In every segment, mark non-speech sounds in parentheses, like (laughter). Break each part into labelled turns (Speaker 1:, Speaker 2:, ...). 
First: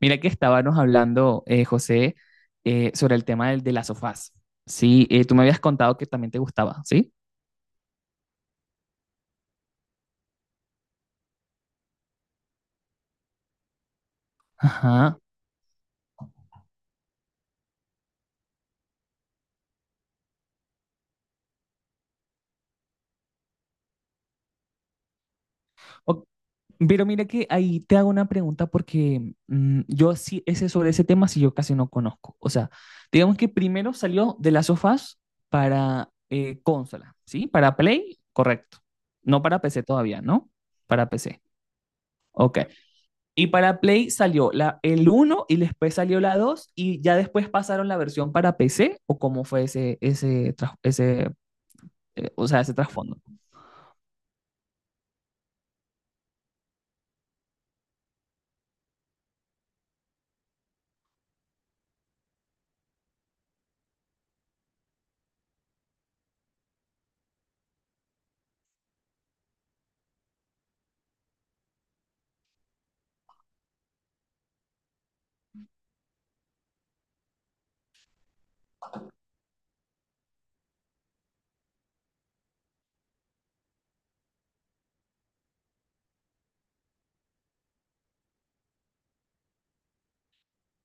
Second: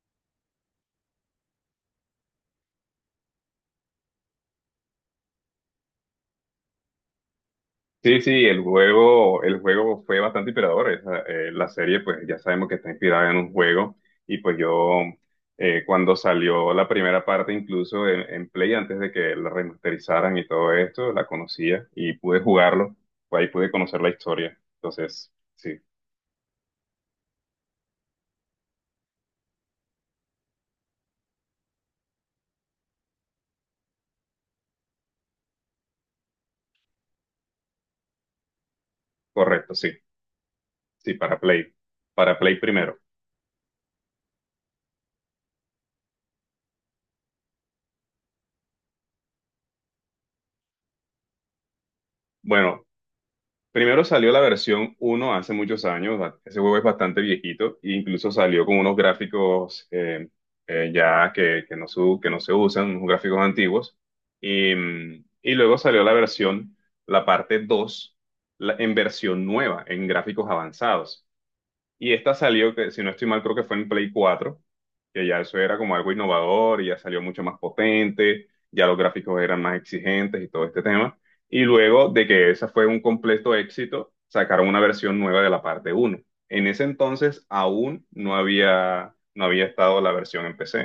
Speaker 1: Mira que estábamos hablando, José, sobre el tema de las sofás. Sí, tú me habías contado que también te gustaba, ¿sí?
Speaker 2: Sí, el juego fue bastante inspirador. La serie, pues ya sabemos que está inspirada en un juego. Y pues yo,
Speaker 1: Ajá.
Speaker 2: cuando salió la primera parte, incluso en Play, antes de que la remasterizaran y todo esto, la conocía y pude jugarlo. Pues ahí pude conocer la historia. Entonces, sí,
Speaker 1: O- pero mira que ahí te hago una pregunta porque yo sí, ese, sobre ese tema sí yo casi no conozco. O sea, digamos que primero salió de las sofás para consola, ¿sí? Para Play, correcto. No para
Speaker 2: correcto,
Speaker 1: PC
Speaker 2: sí,
Speaker 1: todavía, ¿no? Para
Speaker 2: sí,
Speaker 1: PC.
Speaker 2: Para Play
Speaker 1: Ok.
Speaker 2: primero.
Speaker 1: Y para Play salió el uno y después salió la 2 y ya después pasaron la versión para PC. ¿O cómo fue o sea, ese
Speaker 2: Bueno,
Speaker 1: trasfondo?
Speaker 2: primero salió la versión 1 hace muchos años, ese juego es bastante viejito, e incluso salió con unos gráficos ya que no se, que no se usan, unos gráficos antiguos, y, y luego salió la versión, la parte 2, en versión nueva, en gráficos avanzados. Y esta salió, que si no estoy mal, creo que fue en Play 4, que ya eso era como algo innovador y ya salió mucho más potente, ya los gráficos eran más exigentes y todo este tema. Y luego de que esa fue un completo éxito, sacaron una versión nueva de la parte 1. En ese entonces aún no había estado la versión en PC.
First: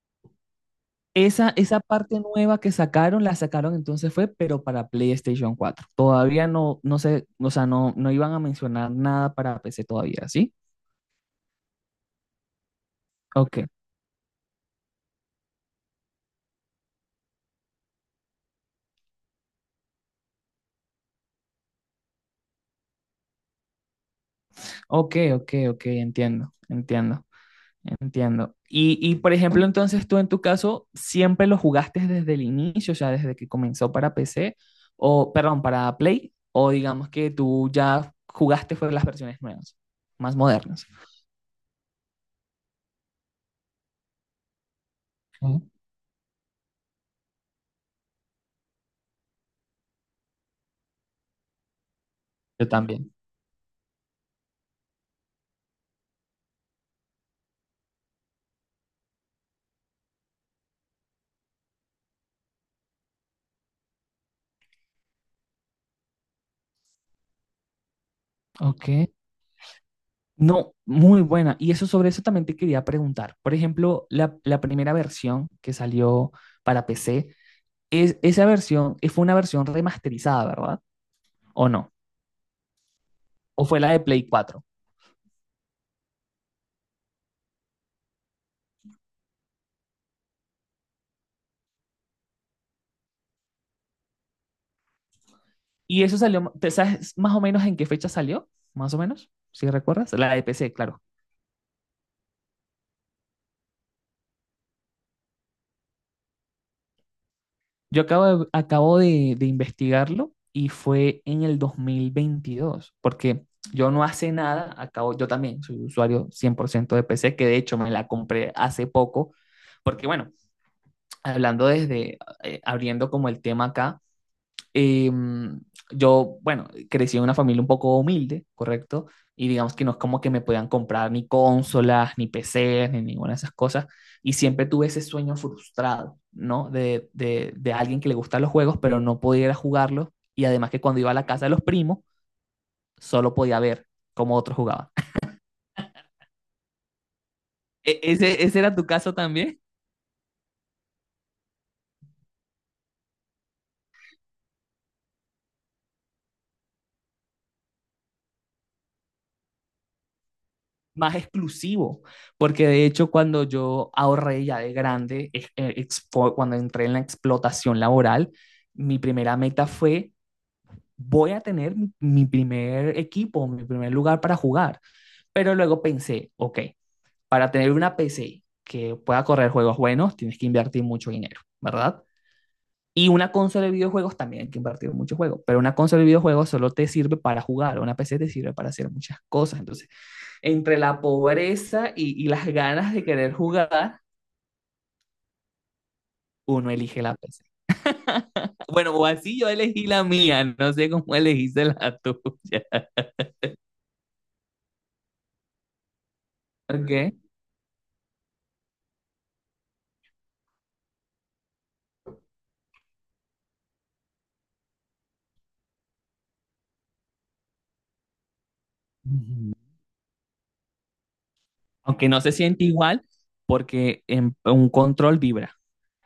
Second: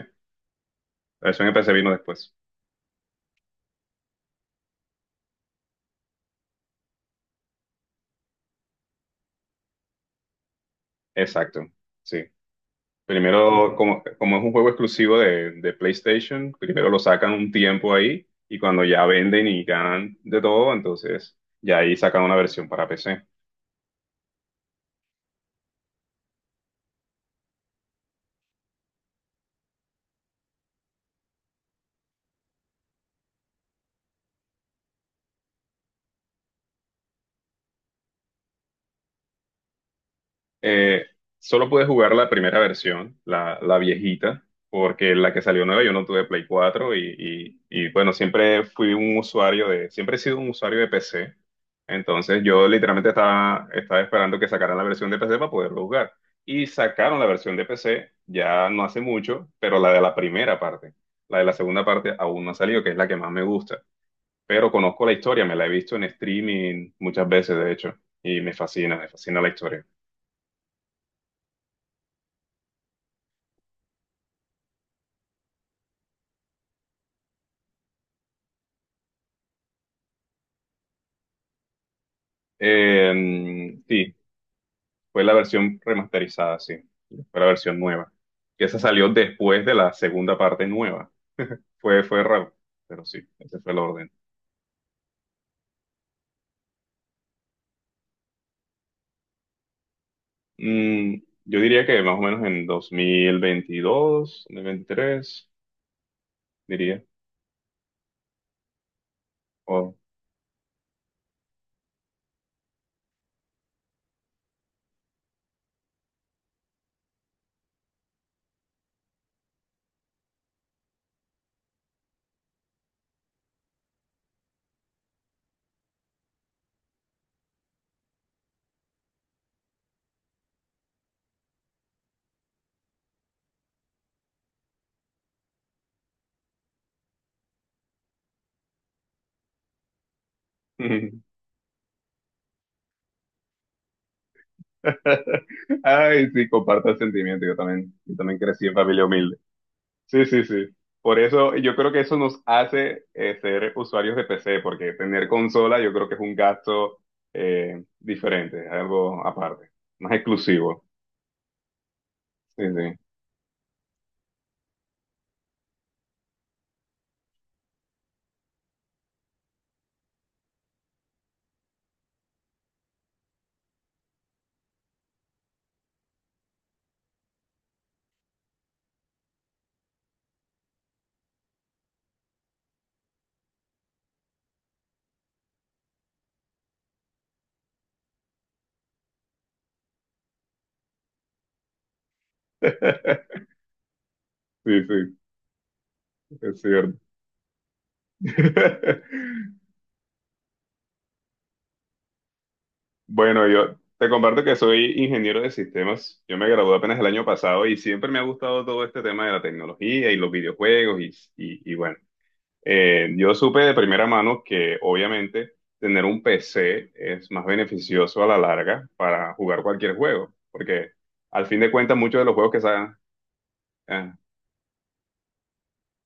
Speaker 2: La versión
Speaker 1: Esa,
Speaker 2: en PC
Speaker 1: esa
Speaker 2: vino
Speaker 1: parte
Speaker 2: después.
Speaker 1: nueva que sacaron, la sacaron entonces fue, pero para PlayStation cuatro. Todavía no, no sé, o sea, no, no iban a mencionar nada para PC todavía, ¿sí?
Speaker 2: Exacto. Sí.
Speaker 1: Ok,
Speaker 2: Primero, como es un juego exclusivo de PlayStation, primero lo sacan un tiempo ahí y cuando ya venden y ganan de todo, entonces ya ahí sacan una versión para PC.
Speaker 1: ok, ok, ok, entiendo, entiendo. Entiendo. Y, por ejemplo, entonces tú en tu caso siempre lo jugaste desde el inicio, o sea, desde que comenzó para PC, o perdón, para Play, o digamos que tú ya jugaste fue las versiones nuevas, más modernas.
Speaker 2: Eh, Solo pude jugar la primera versión, la viejita, porque la que
Speaker 1: Ujú.
Speaker 2: salió nueva yo no tuve Play 4 y bueno, siempre he sido un usuario de PC. Entonces yo
Speaker 1: Yo
Speaker 2: literalmente
Speaker 1: también.
Speaker 2: estaba esperando que sacaran la versión de PC para poderlo jugar. Y sacaron la versión de PC ya no hace mucho, pero la de la primera parte. La de la segunda parte aún no ha salido, que es la que más me gusta. Pero conozco la historia, me la he visto en streaming muchas veces, de hecho, y
Speaker 1: Ok.
Speaker 2: me fascina la historia.
Speaker 1: No, muy buena. Y eso sobre eso también te quería preguntar. Por ejemplo, la primera versión que salió para PC, esa versión fue una versión remasterizada, ¿verdad? ¿O no? ¿O fue la de
Speaker 2: Sí,
Speaker 1: Play cuatro?
Speaker 2: fue la versión remasterizada, sí. Fue la versión nueva. Que esa salió después de la segunda parte nueva. Fue raro, pero sí, ese fue el orden.
Speaker 1: Y eso salió, ¿te sabes más o menos en qué fecha salió? Más o menos, si recuerdas. La de PC, claro.
Speaker 2: Mm, yo diría que más o menos en dos mil veintidós, dos mil veintitrés, diría.
Speaker 1: Yo acabo de
Speaker 2: Oh.
Speaker 1: investigarlo y fue en el 2022, porque yo no hace nada, acabo, yo también soy usuario 100% de PC, que de hecho me la compré hace poco, porque bueno, hablando desde, abriendo como el tema acá. Eh, yo, bueno, crecí en una familia un poco humilde, ¿correcto? Y digamos que no es como que me podían comprar ni consolas, ni PCs, ni ninguna de esas cosas. Y siempre tuve ese sueño frustrado, ¿no? De alguien que le gustan los juegos, pero no podía ir a jugarlos. Y además que cuando iba a la
Speaker 2: (laughs)
Speaker 1: casa de los primos, solo podía ver cómo otros jugaban.
Speaker 2: Ay, sí, comparto el sentimiento.
Speaker 1: (laughs)
Speaker 2: Yo también
Speaker 1: ¿Ese
Speaker 2: crecí en
Speaker 1: era tu
Speaker 2: familia
Speaker 1: caso
Speaker 2: humilde.
Speaker 1: también?
Speaker 2: Sí, sí, sí. Por eso yo creo que eso nos hace ser usuarios de PC, porque tener consola yo creo que es un gasto diferente, algo aparte, más exclusivo.
Speaker 1: Más exclusivo,
Speaker 2: Sí,
Speaker 1: porque de
Speaker 2: sí.
Speaker 1: hecho cuando yo ahorré ya de grande, cuando entré en la explotación laboral, mi primera meta fue, voy a tener mi primer equipo, mi primer lugar para jugar. Pero luego pensé, ok, para tener una PC que pueda correr juegos buenos, tienes que invertir mucho dinero, ¿verdad? Y una consola de videojuegos también hay que invertir mucho juego, pero una consola de videojuegos solo te sirve para jugar, una PC te sirve para hacer muchas cosas. Entonces, entre la pobreza y, las ganas de querer
Speaker 2: (laughs)
Speaker 1: jugar,
Speaker 2: Sí, sí, es
Speaker 1: uno
Speaker 2: cierto.
Speaker 1: elige la PC. Bueno, o así yo
Speaker 2: (laughs)
Speaker 1: elegí la mía, no sé cómo elegiste la tuya.
Speaker 2: Bueno, yo te comparto que soy ingeniero de sistemas. Yo me
Speaker 1: (laughs)
Speaker 2: gradué
Speaker 1: ¿Ok?
Speaker 2: apenas el año pasado y siempre me ha gustado todo este tema de la tecnología y los videojuegos y bueno. Yo supe de primera mano que obviamente tener un PC es más beneficioso a la larga para
Speaker 1: Ujú.
Speaker 2: jugar cualquier juego, porque al fin de cuentas
Speaker 1: Aunque
Speaker 2: muchos
Speaker 1: no
Speaker 2: de
Speaker 1: se
Speaker 2: los juegos
Speaker 1: siente igual, porque
Speaker 2: eh,
Speaker 1: un control vibra.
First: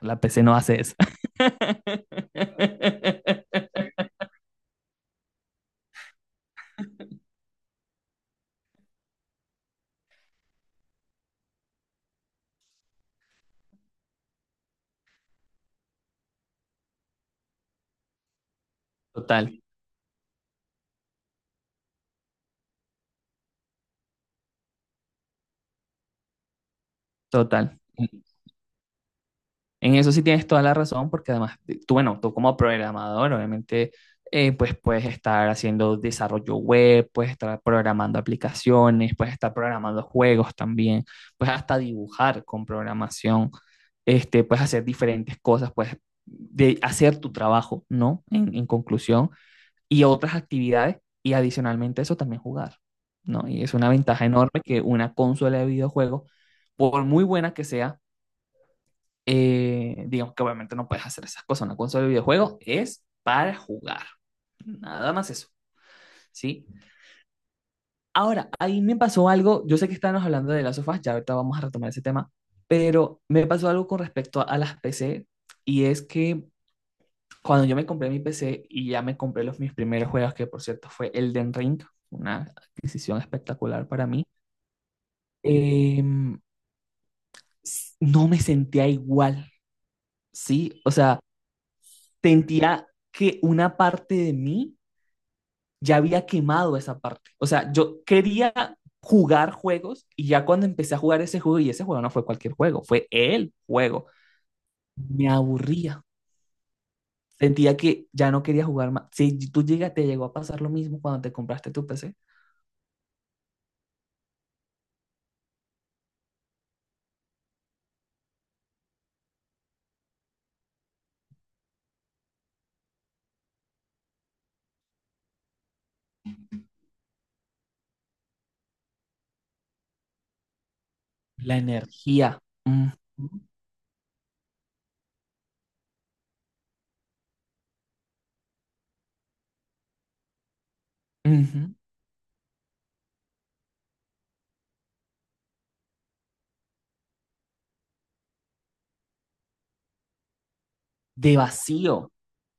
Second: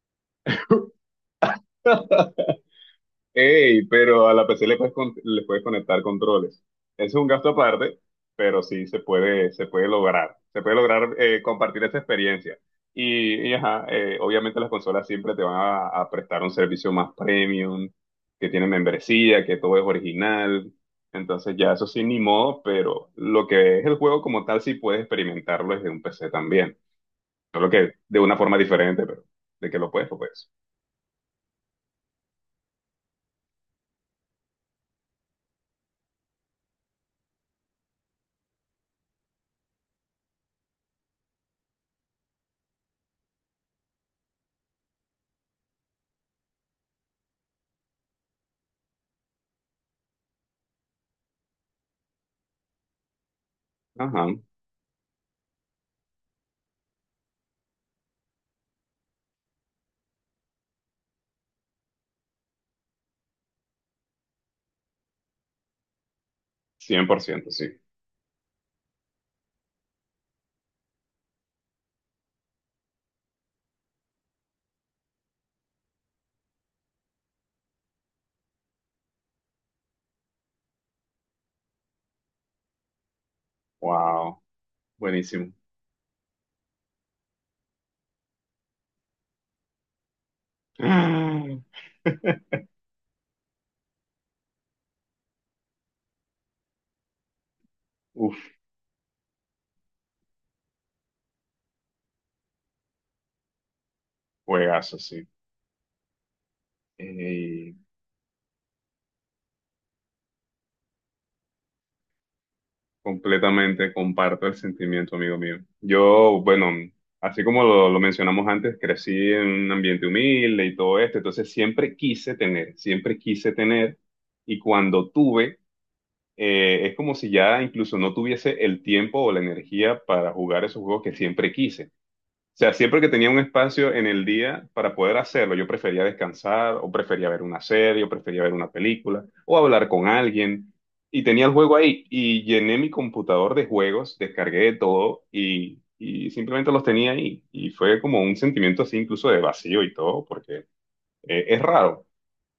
Speaker 1: La PC no hace eso. (laughs)
Speaker 2: ey, pero a la PC le puedes, le puedes conectar controles. Ese es un gasto aparte, pero sí se puede lograr. Se puede lograr compartir esa experiencia. Y ajá, obviamente las consolas siempre te van a prestar un servicio más premium, que tiene membresía,
Speaker 1: Total,
Speaker 2: que todo es original. Entonces ya eso sí, ni modo, pero lo que es el juego como tal sí puedes experimentarlo desde un PC también. Solo
Speaker 1: total.
Speaker 2: que de una forma diferente, pero de que lo
Speaker 1: En
Speaker 2: puedes,
Speaker 1: eso
Speaker 2: lo
Speaker 1: sí tienes
Speaker 2: puedes.
Speaker 1: toda la razón, porque además, tú, bueno, tú como programador, obviamente, pues puedes estar haciendo desarrollo web, puedes estar programando aplicaciones, puedes estar programando juegos también, puedes hasta dibujar con programación, este, puedes hacer diferentes cosas, puedes de hacer tu trabajo, ¿no? En conclusión, y otras actividades, y adicionalmente a eso también jugar, ¿no? Y es una ventaja
Speaker 2: Ajá,
Speaker 1: enorme que una consola de videojuegos, por muy buena que sea, digamos que obviamente no puedes hacer esas cosas. Una consola de videojuegos es para jugar. Nada más eso, ¿sí?
Speaker 2: 100%, sí.
Speaker 1: Ahora, ahí me pasó algo. Yo sé que estábamos hablando de las sofás, ya ahorita vamos a retomar ese tema, pero me pasó algo con respecto a las PC. Y es que cuando yo me compré mi PC y ya me compré los mis primeros juegos, que por cierto fue Elden Ring, una adquisición espectacular para mí,
Speaker 2: Wow. Buenísimo.
Speaker 1: em, no me sentía igual, ¿sí? O sea,
Speaker 2: Ah. (laughs)
Speaker 1: sentía que una parte de mí ya había quemado esa parte. O sea, yo quería
Speaker 2: Uf,
Speaker 1: jugar juegos y ya cuando empecé a jugar ese juego, y ese juego no fue cualquier juego, fue el juego,
Speaker 2: juegazo, sí.
Speaker 1: me aburría.
Speaker 2: Eh,
Speaker 1: Sentía que ya no quería jugar más. Si tú llegas, te llegó a pasar lo mismo cuando te compraste tu PC.
Speaker 2: Completamente comparto el sentimiento, amigo mío. Yo, bueno, así como lo mencionamos antes, crecí en un ambiente humilde y todo esto, entonces siempre quise tener, y cuando tuve, es como si ya incluso no tuviese el tiempo o la energía para jugar esos juegos que siempre
Speaker 1: La
Speaker 2: quise.
Speaker 1: energía,
Speaker 2: O sea,
Speaker 1: ujú,
Speaker 2: siempre que tenía un espacio en el día para poder hacerlo, yo prefería descansar o prefería ver una serie o prefería ver una película o hablar con alguien. Y tenía el
Speaker 1: ujú,
Speaker 2: juego ahí y llené mi computador de juegos, descargué de todo y simplemente los tenía ahí. Y fue como un sentimiento así incluso de vacío y todo, porque
Speaker 1: de
Speaker 2: es raro,
Speaker 1: vacío,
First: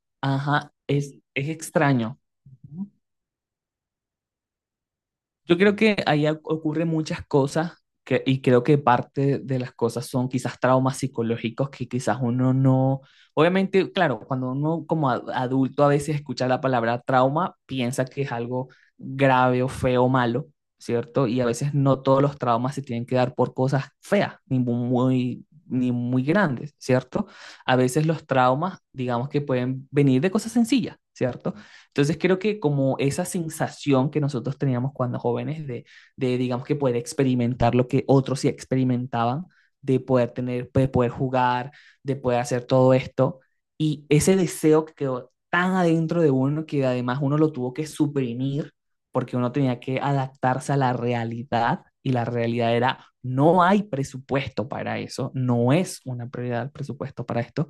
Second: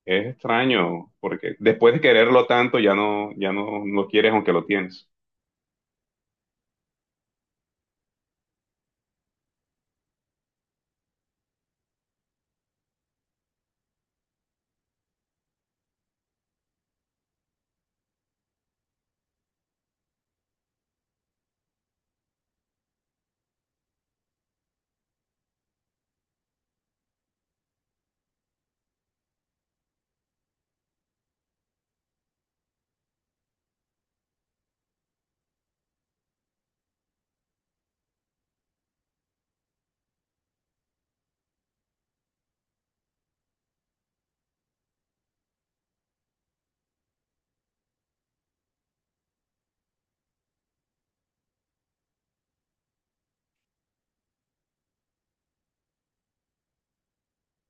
Speaker 2: es
Speaker 1: ajá,
Speaker 2: extraño,
Speaker 1: es
Speaker 2: porque después de
Speaker 1: extraño.
Speaker 2: quererlo tanto
Speaker 1: Ujú.
Speaker 2: ya no, ya no lo quieres aunque lo tienes.
Speaker 1: Yo creo que ahí ocurren muchas cosas que, y creo que parte de las cosas son quizás traumas psicológicos que quizás uno no, obviamente, claro, cuando uno como adulto a veces escucha la palabra trauma, piensa que es algo grave o feo o malo, ¿cierto? Y a veces no todos los traumas se tienen que dar por cosas feas, ni muy, ni muy grandes, ¿cierto? A veces los traumas, digamos que pueden venir de cosas sencillas, ¿cierto? Entonces creo que como esa sensación que nosotros teníamos cuando jóvenes de, digamos que poder experimentar lo que otros sí experimentaban, de poder tener, de poder jugar, de poder hacer todo esto, y ese deseo que quedó tan adentro de uno que además uno lo tuvo que suprimir porque uno tenía que adaptarse a la realidad y la realidad era no hay presupuesto para eso, no es una prioridad el presupuesto para esto,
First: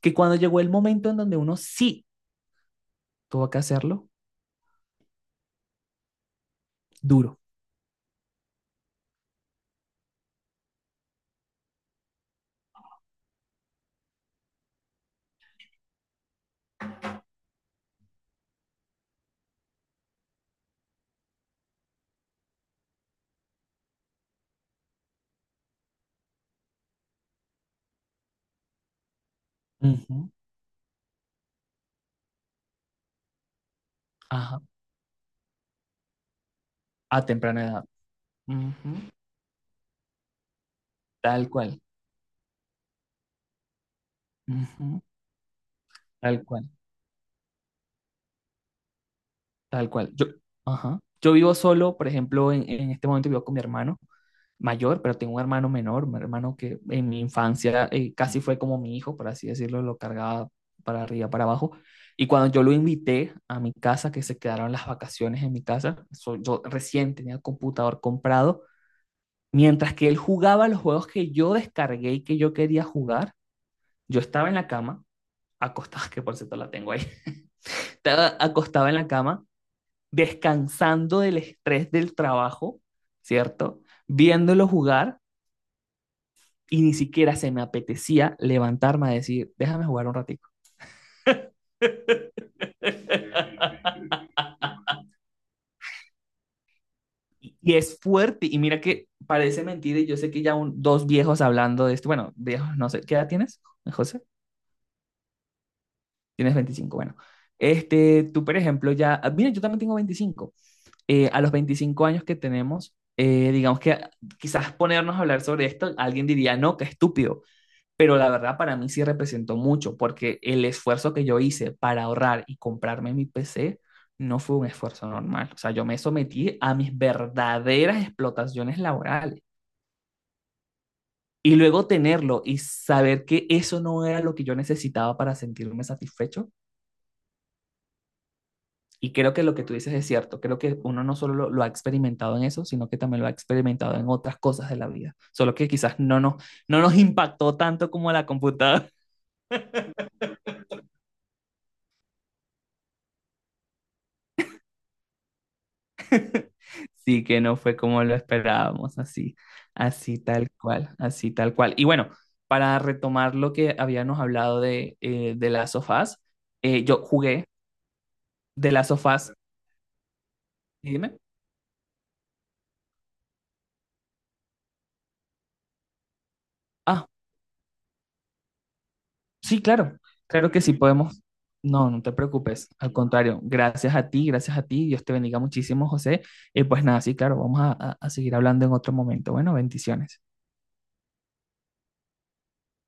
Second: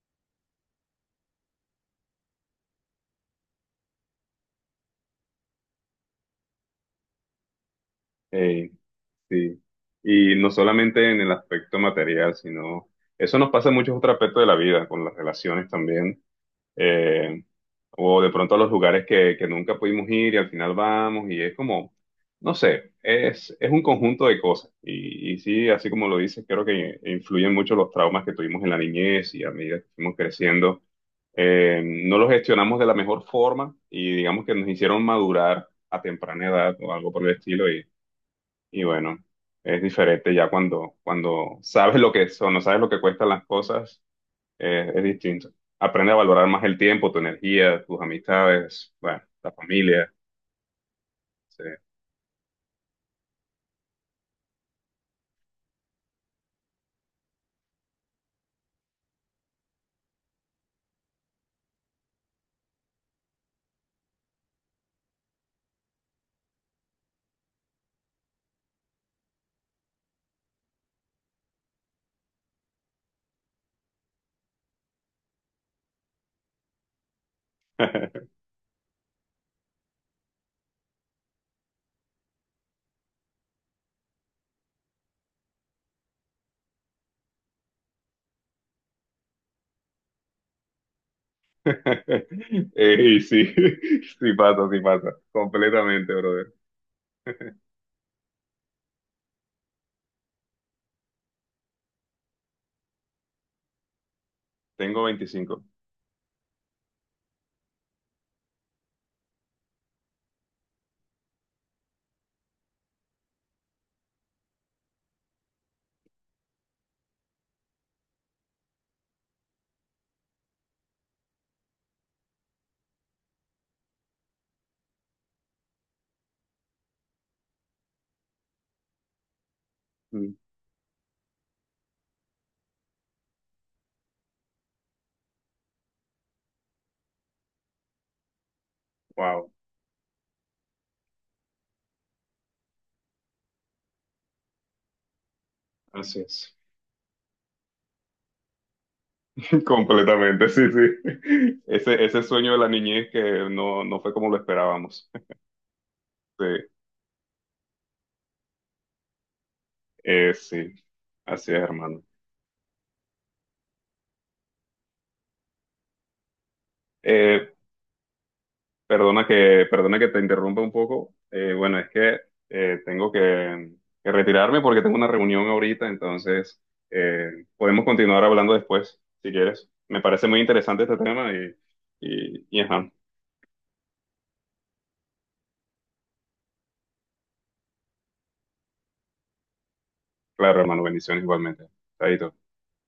Speaker 1: que cuando llegó el momento en donde uno sí tuvo que hacerlo, duro.
Speaker 2: Ey, sí. Y no solamente en el aspecto material, sino eso nos pasa en muchos otros aspectos de la vida, con las relaciones también, eh, o de pronto a los lugares que nunca pudimos ir y al final vamos y es como, no sé, es un conjunto de cosas. Y sí, así como lo dices, creo que influyen mucho los traumas que tuvimos en la niñez y a medida que fuimos
Speaker 1: Ujú.
Speaker 2: creciendo, no los gestionamos de la mejor forma y digamos que
Speaker 1: Ajá.
Speaker 2: nos hicieron madurar a temprana edad o algo por
Speaker 1: A
Speaker 2: el
Speaker 1: temprana
Speaker 2: estilo
Speaker 1: edad.
Speaker 2: y
Speaker 1: Ujú.
Speaker 2: bueno, es diferente ya cuando,
Speaker 1: Tal
Speaker 2: cuando
Speaker 1: cual.
Speaker 2: sabes lo que son, no sabes lo que cuestan las cosas,
Speaker 1: Ujú.
Speaker 2: es distinto. Aprende a
Speaker 1: Tal
Speaker 2: valorar más
Speaker 1: cual,
Speaker 2: el tiempo, tu energía, tus amistades, bueno, la
Speaker 1: tal cual.
Speaker 2: familia.
Speaker 1: Ajá. Yo vivo
Speaker 2: Sí.
Speaker 1: solo, por ejemplo, en este momento vivo con mi hermano mayor, pero tengo un hermano menor, un hermano que en mi infancia casi fue como mi hijo, por así decirlo, lo cargaba para arriba, para abajo. Y cuando yo lo invité a mi casa, que se quedaron las vacaciones en mi casa, yo recién tenía el computador comprado, mientras que él jugaba los juegos que yo descargué y que yo quería jugar, yo estaba en la cama acostada, (laughs) que por cierto la tengo ahí, estaba acostada en la cama, descansando del estrés del trabajo, ¿cierto? Viéndolo jugar y ni siquiera se me apetecía levantarme a decir, déjame jugar un ratico.
Speaker 2: (laughs) Y sí,
Speaker 1: (laughs)
Speaker 2: (laughs) sí pasa, completamente, brother.
Speaker 1: Y es fuerte, y mira que parece mentira, y yo sé que ya dos viejos hablando de esto, bueno, viejos, no sé, ¿qué edad tienes, José?
Speaker 2: Tengo 25.
Speaker 1: Tienes 25, bueno. Este, tú, por ejemplo, ya, mira, yo también tengo 25. A los 25 años que tenemos, digamos que quizás ponernos a hablar sobre esto, alguien diría, no, qué estúpido, pero la verdad para mí sí representó mucho, porque el esfuerzo que yo hice para ahorrar y comprarme mi PC no fue un esfuerzo normal. O sea, yo me sometí a mis verdaderas explotaciones laborales.
Speaker 2: Mm,
Speaker 1: Y luego tenerlo y saber que eso no era lo que yo necesitaba para sentirme satisfecho. Y creo que
Speaker 2: Wow,
Speaker 1: lo que tú dices es cierto. Creo que uno no solo lo ha experimentado en eso, sino que también lo ha experimentado en otras cosas de la vida. Solo que quizás no
Speaker 2: así
Speaker 1: nos,
Speaker 2: es.
Speaker 1: no nos impactó tanto como la computadora.
Speaker 2: (laughs) Completamente, sí, sí. Ese sueño de la niñez que no, no fue como lo esperábamos. (laughs) Sí,
Speaker 1: (laughs) Sí que no fue como lo esperábamos, así, así tal
Speaker 2: sí,
Speaker 1: cual, así
Speaker 2: así
Speaker 1: tal
Speaker 2: es,
Speaker 1: cual. Y
Speaker 2: hermano.
Speaker 1: bueno, para retomar lo que habíamos hablado de las sofás, yo jugué
Speaker 2: Eh,
Speaker 1: de las
Speaker 2: Perdona
Speaker 1: sofás.
Speaker 2: perdona que te interrumpa un poco.
Speaker 1: Dime.
Speaker 2: Bueno, es que tengo que retirarme porque tengo una reunión ahorita, entonces
Speaker 1: Ah,
Speaker 2: podemos continuar hablando después, si
Speaker 1: sí,
Speaker 2: quieres.
Speaker 1: claro,
Speaker 2: Me parece muy
Speaker 1: claro que sí
Speaker 2: interesante este
Speaker 1: podemos.
Speaker 2: tema
Speaker 1: No, no te
Speaker 2: y
Speaker 1: preocupes,
Speaker 2: ajá.
Speaker 1: al contrario, gracias a ti, Dios te bendiga muchísimo, José. Y pues nada, sí, claro, vamos a, seguir hablando en otro momento. Bueno, bendiciones.
Speaker 2: Claro, hermano, bendiciones igualmente. Chaito.